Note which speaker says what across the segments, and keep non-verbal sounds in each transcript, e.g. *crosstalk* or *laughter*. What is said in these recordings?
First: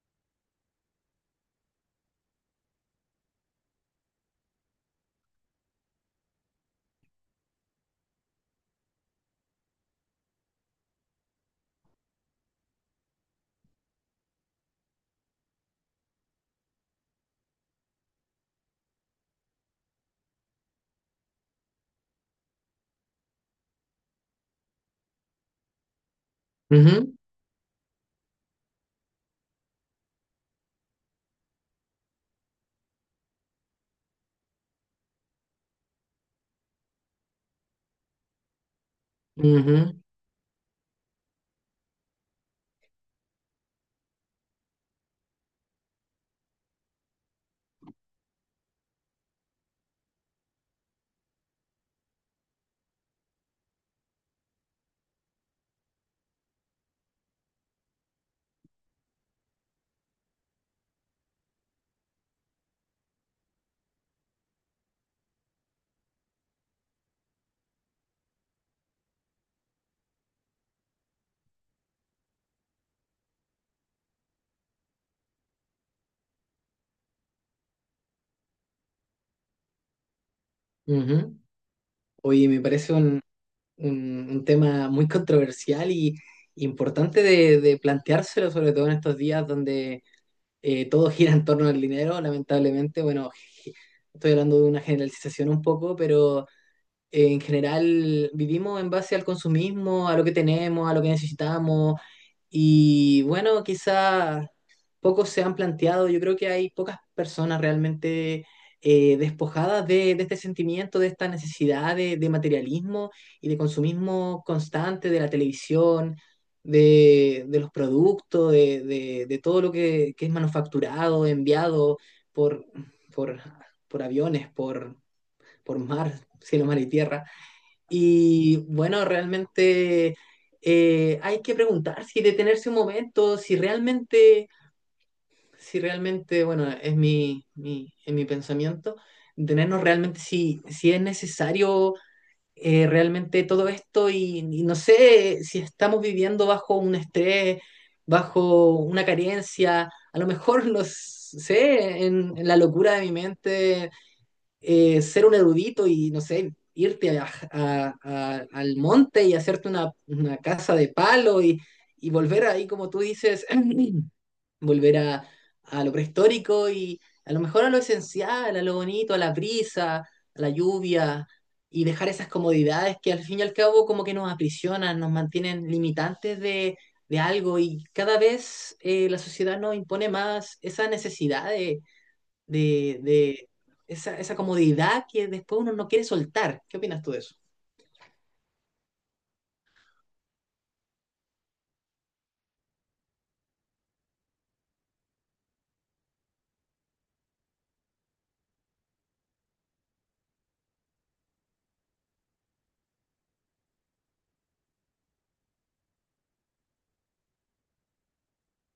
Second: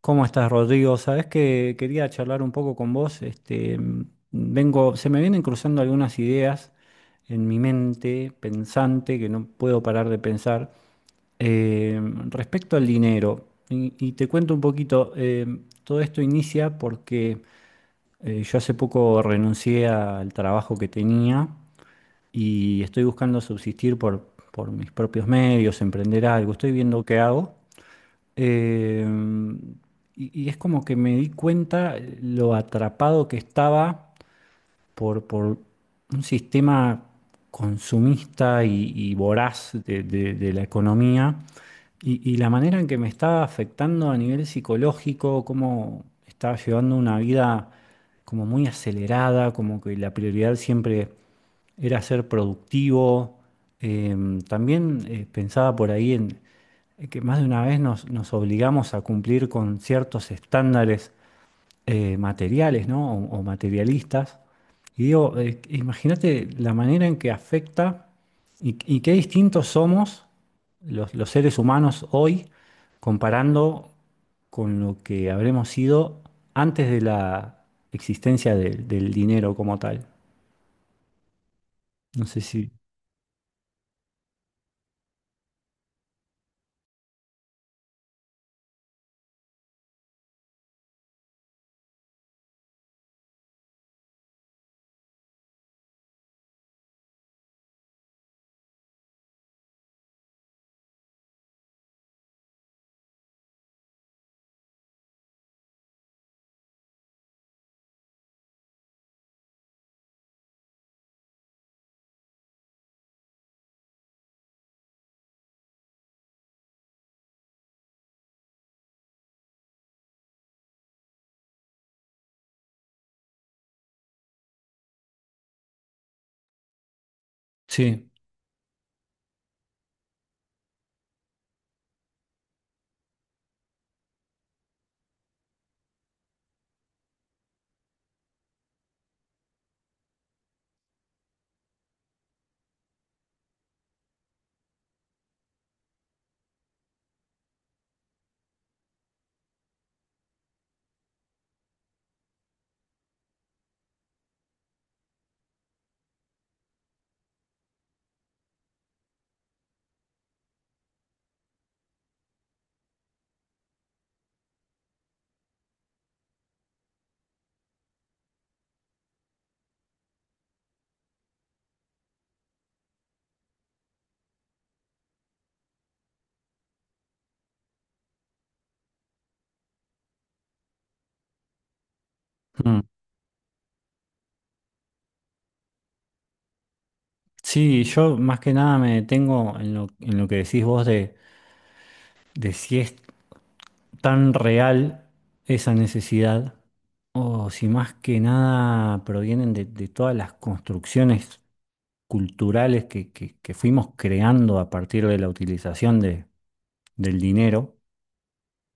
Speaker 1: ¿Cómo estás, Rodrigo? Sabés que quería charlar un poco con vos. Este, se me vienen cruzando algunas ideas en mi mente pensante que no puedo parar de pensar eh, respecto al dinero. Y te cuento un poquito. Todo esto inicia porque yo hace poco renuncié al trabajo que tenía y estoy buscando subsistir por mis propios medios, emprender algo. Estoy viendo
Speaker 2: Ujú,
Speaker 1: qué hago. Eh, y es como que me di cuenta lo atrapado que estaba por un sistema consumista y voraz
Speaker 2: ujú,
Speaker 1: de la economía y la manera en que me está afectando a nivel psicológico, cómo estaba llevando una vida como muy acelerada, como que la prioridad siempre era ser productivo. También pensaba por ahí en que más de una vez nos obligamos a cumplir con ciertos estándares materiales, ¿no? O materialistas. Y digo, imagínate la manera en que afecta y qué distintos somos los seres humanos hoy comparando con lo que habremos sido antes de la existencia del dinero como tal.
Speaker 2: ujú.
Speaker 1: No sé
Speaker 2: Oye, me
Speaker 1: si.
Speaker 2: parece un tema muy controversial y importante de planteárselo, sobre todo en estos días donde todo *laughs* gira en torno al dinero, lamentablemente. Bueno, *laughs* estoy hablando de una generalización un poco, pero en general vivimos en base al consumismo, a lo que tenemos, a lo que necesitamos. Y bueno, quizá pocos se han planteado, yo creo que hay pocas personas realmente despojadas de este sentimiento, de esta necesidad de materialismo y de consumismo constante de la televisión, de los productos, de todo lo que es manufacturado, enviado por, por, por aviones, por mar, cielo, mar y tierra.
Speaker 1: Sí.
Speaker 2: Y bueno, realmente hay que preguntar si detenerse un momento, si realmente, si realmente, bueno, es es mi pensamiento, detenernos realmente si es necesario realmente todo esto y no sé si estamos viviendo bajo un estrés, bajo una carencia, a lo mejor, *laughs* no sé, en la locura de mi mente ser un erudito y, no sé, irte al monte y hacerte una casa de palo y volver ahí, como tú dices, *clears throat* volver a lo prehistórico y a lo mejor a lo esencial, a lo bonito, a la brisa, a la lluvia y dejar esas comodidades que al fin y al cabo como que nos aprisionan, nos mantienen limitantes de algo y cada vez la sociedad nos impone más esa necesidad de
Speaker 1: Mm.
Speaker 2: de, de esa, esa comodidad que después uno no quiere soltar. ¿Qué opinas tú de eso?
Speaker 1: Sí, yo más que nada me detengo en lo que decís vos de, si es tan real esa necesidad o si más que nada provienen de todas las construcciones culturales que fuimos creando a partir de la utilización del dinero.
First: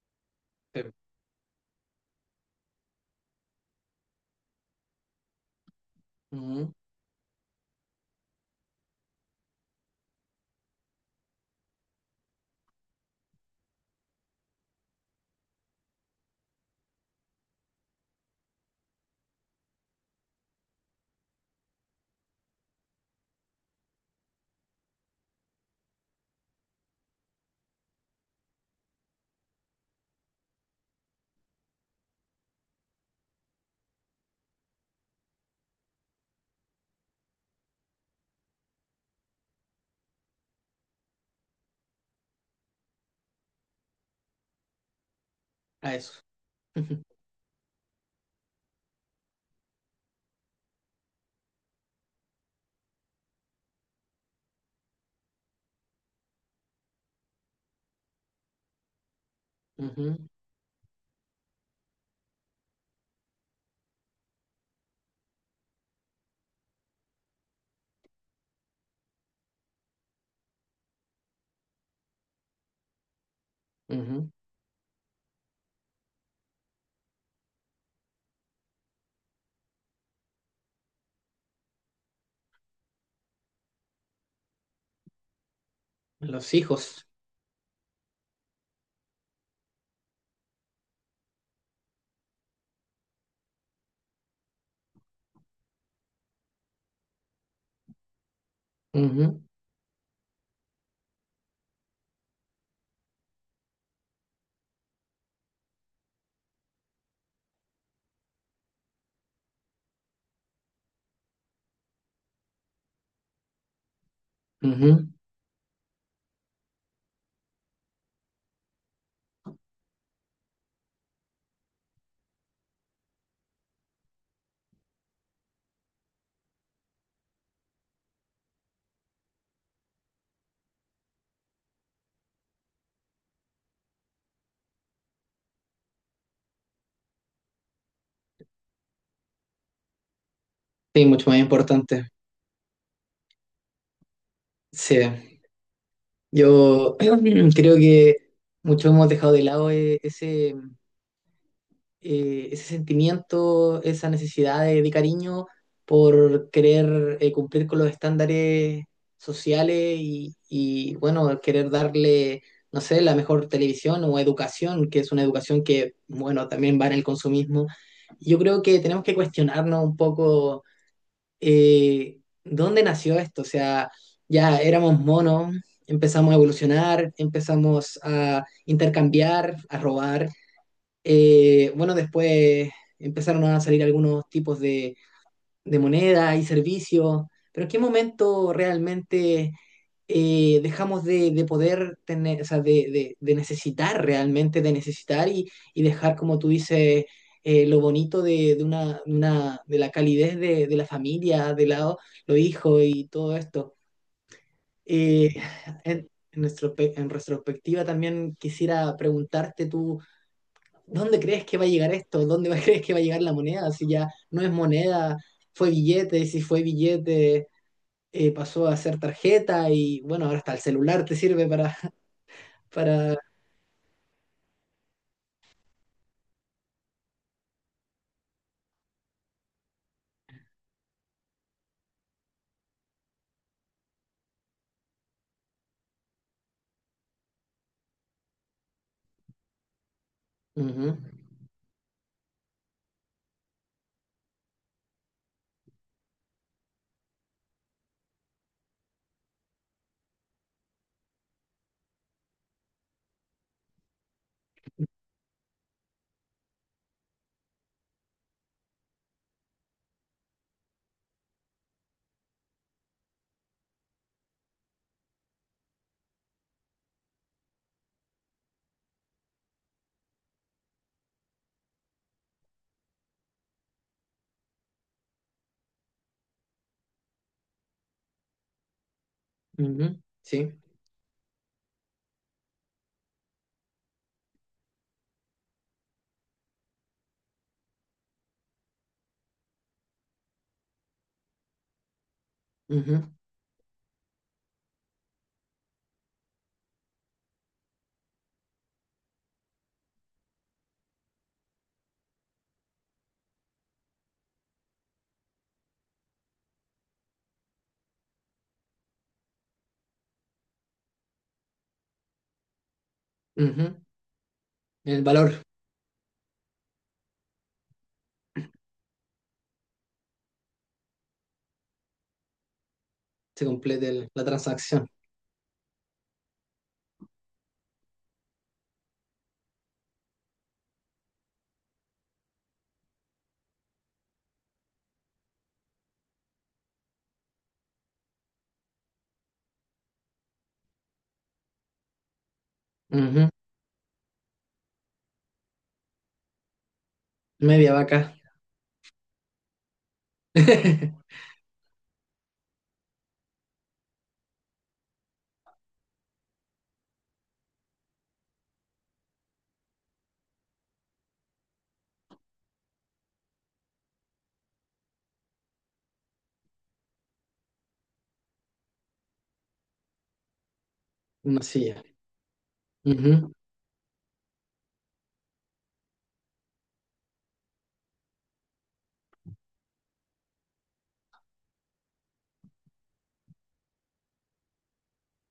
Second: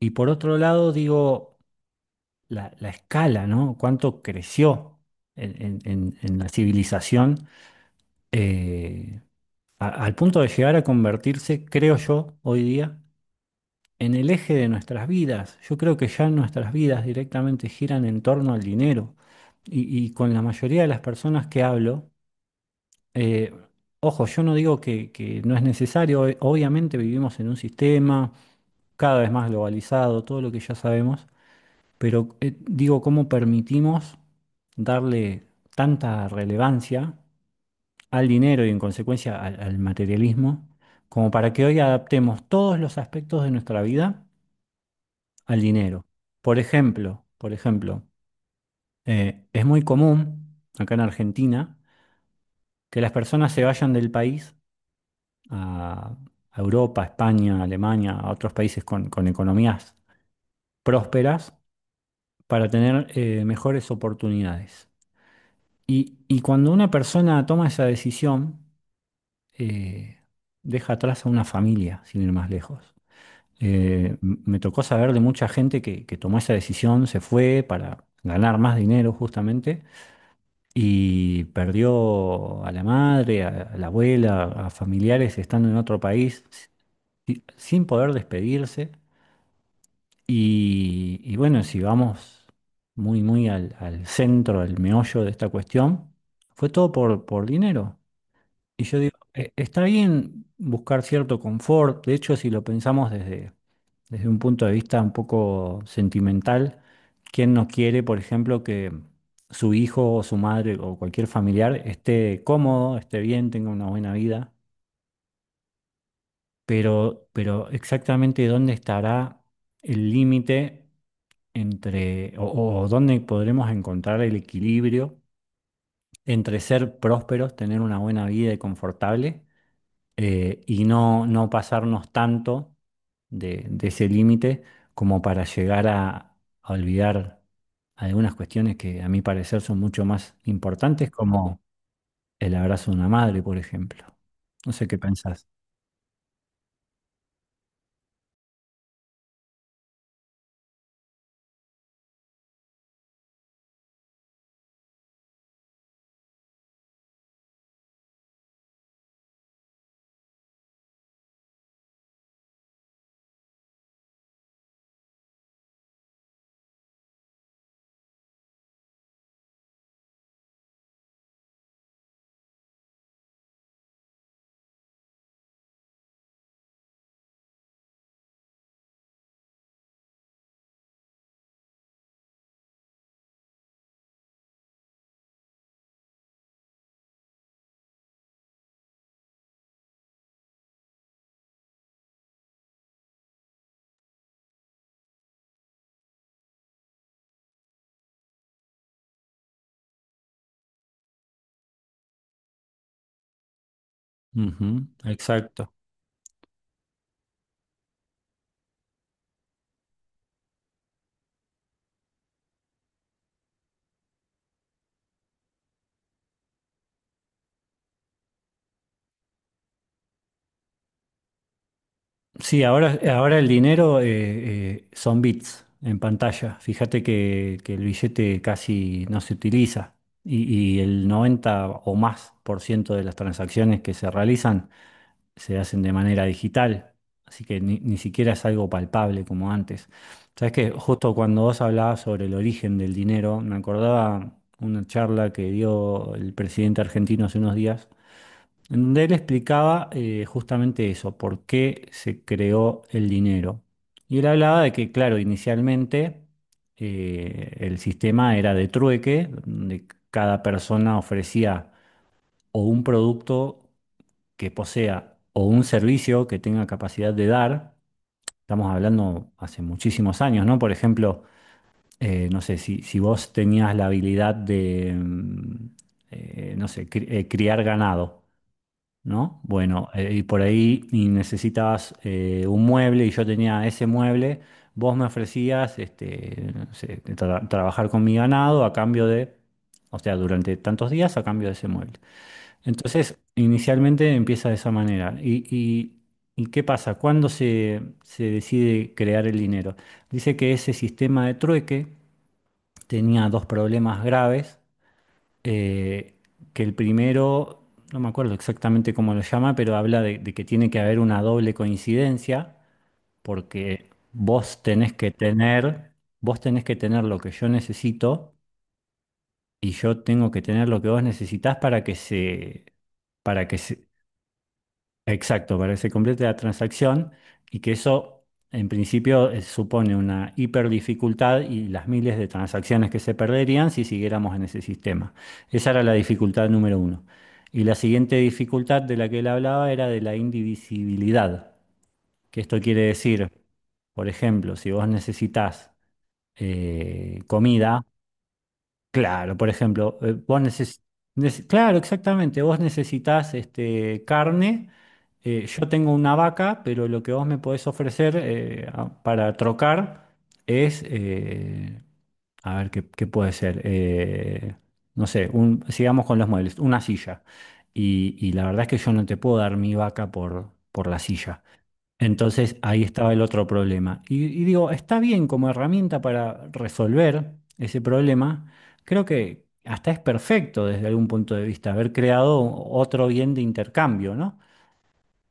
Speaker 1: Y por otro
Speaker 2: Sí.
Speaker 1: lado, digo, la escala, ¿no? Cuánto creció en la
Speaker 2: Ujú.
Speaker 1: civilización eh, al punto de llegar a convertirse, creo yo, hoy día, en el eje de nuestras vidas. Yo creo que ya nuestras vidas directamente giran en torno al dinero. Y con la mayoría de las personas que hablo, eh, ojo, yo no digo que, no es necesario, obviamente vivimos en un sistema cada vez más globalizado, todo lo que ya sabemos, pero digo, ¿cómo permitimos darle tanta relevancia al dinero y en consecuencia al materialismo, como para que hoy adaptemos todos los aspectos de nuestra vida al
Speaker 2: A
Speaker 1: dinero?
Speaker 2: eso.
Speaker 1: Por
Speaker 2: *laughs*
Speaker 1: ejemplo, por ejemplo, es muy común acá en Argentina que las personas se vayan del país a, a Europa, España, Alemania, a otros países con economías
Speaker 2: Ujú,
Speaker 1: prósperas para tener mejores oportunidades. Y cuando una persona toma esa decisión, eh, deja atrás a una familia, sin ir más lejos.
Speaker 2: ujú.
Speaker 1: Me tocó saber de mucha gente que, tomó esa decisión, se fue para ganar más dinero justamente, y perdió a la madre, a la abuela, a familiares estando en otro país
Speaker 2: Los hijos.
Speaker 1: sin poder despedirse. Y bueno, si vamos muy, muy al centro, al meollo de esta cuestión, fue todo por dinero. Y yo digo,
Speaker 2: Ujú,
Speaker 1: está bien buscar cierto confort. De hecho, si lo pensamos desde un punto de vista un poco sentimental, ¿quién no quiere, por ejemplo, que su hijo o su madre o cualquier familiar esté cómodo, esté bien, tenga una buena vida?
Speaker 2: ujú.
Speaker 1: Pero exactamente dónde estará el límite entre, o dónde podremos encontrar el equilibrio entre ser prósperos, tener una buena vida y confortable, y no pasarnos tanto de ese límite como para llegar a olvidar algunas cuestiones que a mi parecer son mucho más
Speaker 2: Sí,
Speaker 1: importantes,
Speaker 2: mucho más
Speaker 1: como
Speaker 2: importante.
Speaker 1: el abrazo de una madre, por ejemplo. No sé qué
Speaker 2: Sí,
Speaker 1: pensás.
Speaker 2: yo *clears throat* creo que mucho hemos dejado de lado ese... ese sentimiento, esa necesidad de cariño por querer cumplir con los estándares sociales y, bueno, querer darle, no sé, la mejor televisión o educación, que es una educación que, bueno, también va en el consumismo. Yo creo que tenemos que cuestionarnos un poco dónde nació esto, o sea, ya éramos monos. Empezamos a evolucionar, empezamos a intercambiar, a robar, bueno, después empezaron a salir algunos tipos de moneda y servicios, pero ¿en qué momento realmente dejamos de poder tener, o sea, de necesitar realmente, de necesitar y dejar, como tú dices, lo bonito de una de la calidez de la familia, de lado, los hijos y todo esto?
Speaker 1: Ujú,
Speaker 2: Eh,
Speaker 1: exacto.
Speaker 2: en nuestro, en retrospectiva también quisiera preguntarte tú. ¿Dónde crees que va a llegar esto? ¿Dónde va- *laughs* crees que va a llegar la moneda? Si ya no es moneda, fue billete, si fue billete, pasó a ser tarjeta y bueno, ahora hasta el celular te sirve para,
Speaker 1: Sí,
Speaker 2: *laughs*
Speaker 1: ahora,
Speaker 2: para...
Speaker 1: ahora el dinero son bits en pantalla. Fíjate que, el billete casi no se utiliza y el 90% o más de las transacciones que se realizan se hacen de manera digital, así que ni siquiera es algo palpable como antes. Sabes que
Speaker 2: Ujú,
Speaker 1: justo cuando vos hablabas sobre el origen del dinero, me acordaba una charla que dio el presidente argentino hace unos días, en donde él explicaba justamente eso, por qué se creó el dinero. Y él hablaba de que, claro, inicialmente el sistema era de trueque, donde cada persona ofrecía o un producto que posea o un servicio que tenga capacidad de dar. Estamos hablando hace muchísimos años, ¿no? Por ejemplo, no sé, si vos tenías la habilidad de, no sé, criar ganado, ¿no? Bueno,
Speaker 2: ujú,
Speaker 1: y por
Speaker 2: sí,
Speaker 1: ahí y necesitabas un mueble y yo tenía ese mueble, vos me ofrecías no sé, trabajar con mi ganado a cambio de, o sea, durante tantos días a cambio de ese mueble.
Speaker 2: ujú,
Speaker 1: Entonces, inicialmente empieza de esa manera. ¿Y qué pasa? ¿Cuándo se decide crear el dinero? Dice que ese sistema de trueque tenía dos problemas graves. eh, que el primero, no me acuerdo exactamente cómo lo llama, pero habla de, que tiene que haber una doble coincidencia,
Speaker 2: ujú.
Speaker 1: porque vos tenés
Speaker 2: El
Speaker 1: que
Speaker 2: valor,
Speaker 1: tener, vos tenés que tener lo que yo necesito y yo tengo que tener lo que vos necesitás para que se para
Speaker 2: se
Speaker 1: que
Speaker 2: completa
Speaker 1: se,
Speaker 2: el- la transacción.
Speaker 1: exacto, para que se complete la transacción, y que eso en principio supone una hiperdificultad y las miles de transacciones que se perderían si siguiéramos en ese sistema. Esa era la dificultad número uno. Y la siguiente dificultad de la que él hablaba era de la indivisibilidad, que esto quiere
Speaker 2: Ujú.
Speaker 1: decir, por ejemplo, si vos necesitas
Speaker 2: Media
Speaker 1: comida.
Speaker 2: vaca.
Speaker 1: Claro, por ejemplo,
Speaker 2: *laughs*
Speaker 1: claro, exactamente, vos necesitas carne. Yo tengo una vaca, pero lo que vos me podés ofrecer para trocar es, a ver, qué puede ser? No sé, sigamos con los muebles, una silla. Y la verdad es que yo no te puedo dar mi vaca por la
Speaker 2: Una
Speaker 1: silla.
Speaker 2: silla.
Speaker 1: Entonces ahí estaba el
Speaker 2: Ujú.
Speaker 1: otro problema. Y digo, está bien como herramienta para resolver ese problema. Creo que hasta es perfecto desde algún punto de vista haber creado otro bien de intercambio, ¿no?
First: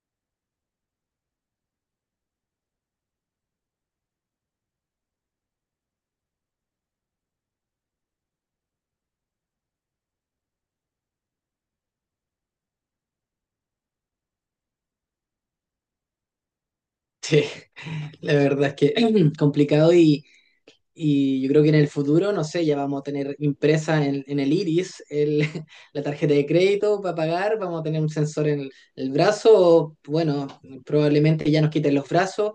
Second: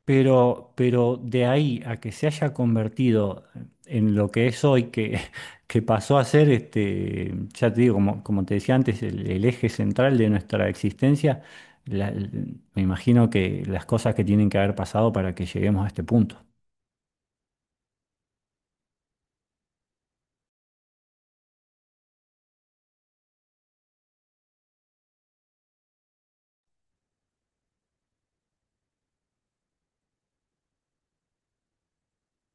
Speaker 1: Pero de ahí a que se haya convertido en lo que es hoy, que, *laughs* que pasó a ser, ya te digo, como, te decía antes, el eje central de nuestra existencia, la- me imagino que las cosas que tienen que haber pasado para que lleguemos a este punto.
Speaker 2: Sí, *laughs* la verdad es que *clears throat* complicado y yo creo que en el futuro, no sé, ya vamos a tener impresa en el iris el- *laughs* la tarjeta de crédito para pagar, vamos a tener un sensor en el brazo, o, bueno, probablemente ya nos quiten los brazos,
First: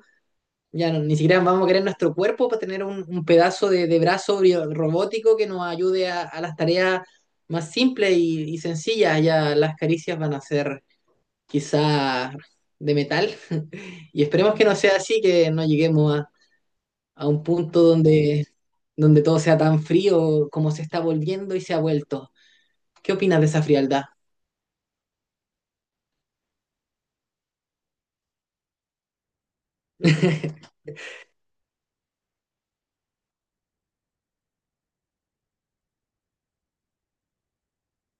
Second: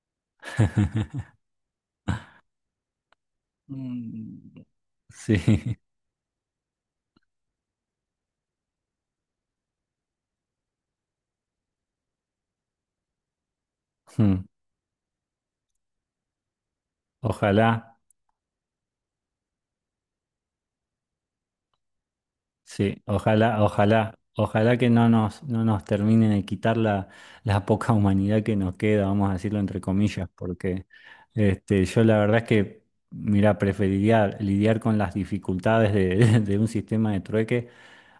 Speaker 2: ya no- ni siquiera vamos a querer nuestro cuerpo para tener un pedazo de brazo
Speaker 1: Mm.
Speaker 2: bio-
Speaker 1: Sí.
Speaker 2: robótico que nos
Speaker 1: *laughs*
Speaker 2: ayude a las tareas más simples y sencillas, ya las caricias van a ser quizá de metal, *laughs* y
Speaker 1: mm,
Speaker 2: esperemos que no sea así, que no lleguemos a un punto
Speaker 1: Ojalá.
Speaker 2: donde, donde todo sea tan frío como se está volviendo y se ha vuelto.
Speaker 1: Sí,
Speaker 2: ¿Qué opinas de
Speaker 1: ojalá,
Speaker 2: esa frialdad
Speaker 1: ojalá, ojalá que no nos terminen de quitar la poca humanidad que nos queda, vamos a decirlo entre comillas,
Speaker 2: *laughs*
Speaker 1: porque yo la verdad es que, mira, preferiría lidiar con las dificultades de, *laughs* de un sistema de trueque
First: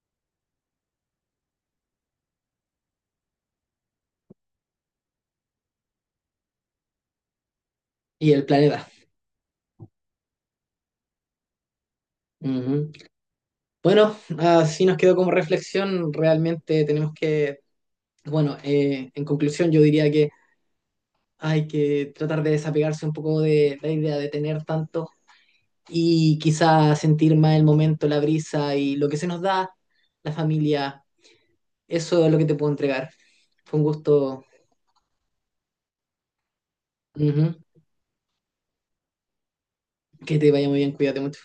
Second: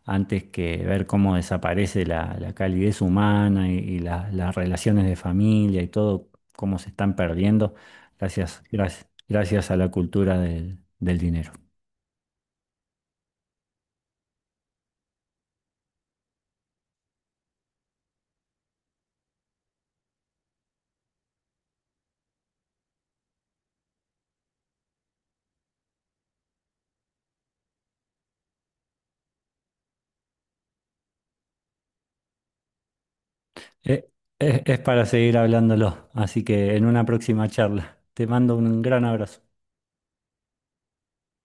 Speaker 1: antes que ver cómo desaparece la calidez humana y las relaciones de familia y todo, cómo se están perdiendo
Speaker 2: y el
Speaker 1: gracias,
Speaker 2: planeta?
Speaker 1: gracias, gracias a la cultura del dinero.
Speaker 2: Ujú. Bueno, así nos quedó como reflexión. Realmente tenemos que, bueno, en conclusión yo diría que hay que tratar de desapegarse un poco de la idea de tener tanto y quizá sentir más el momento, la brisa y lo que se nos da, la familia. Eso es lo que te puedo entregar. Fue un
Speaker 1: Eh,
Speaker 2: gusto.
Speaker 1: es para seguir hablándolo, así que en una próxima
Speaker 2: Ujú.
Speaker 1: charla. Te mando un gran abrazo.
Speaker 2: Que te vaya muy bien, cuídate mucho.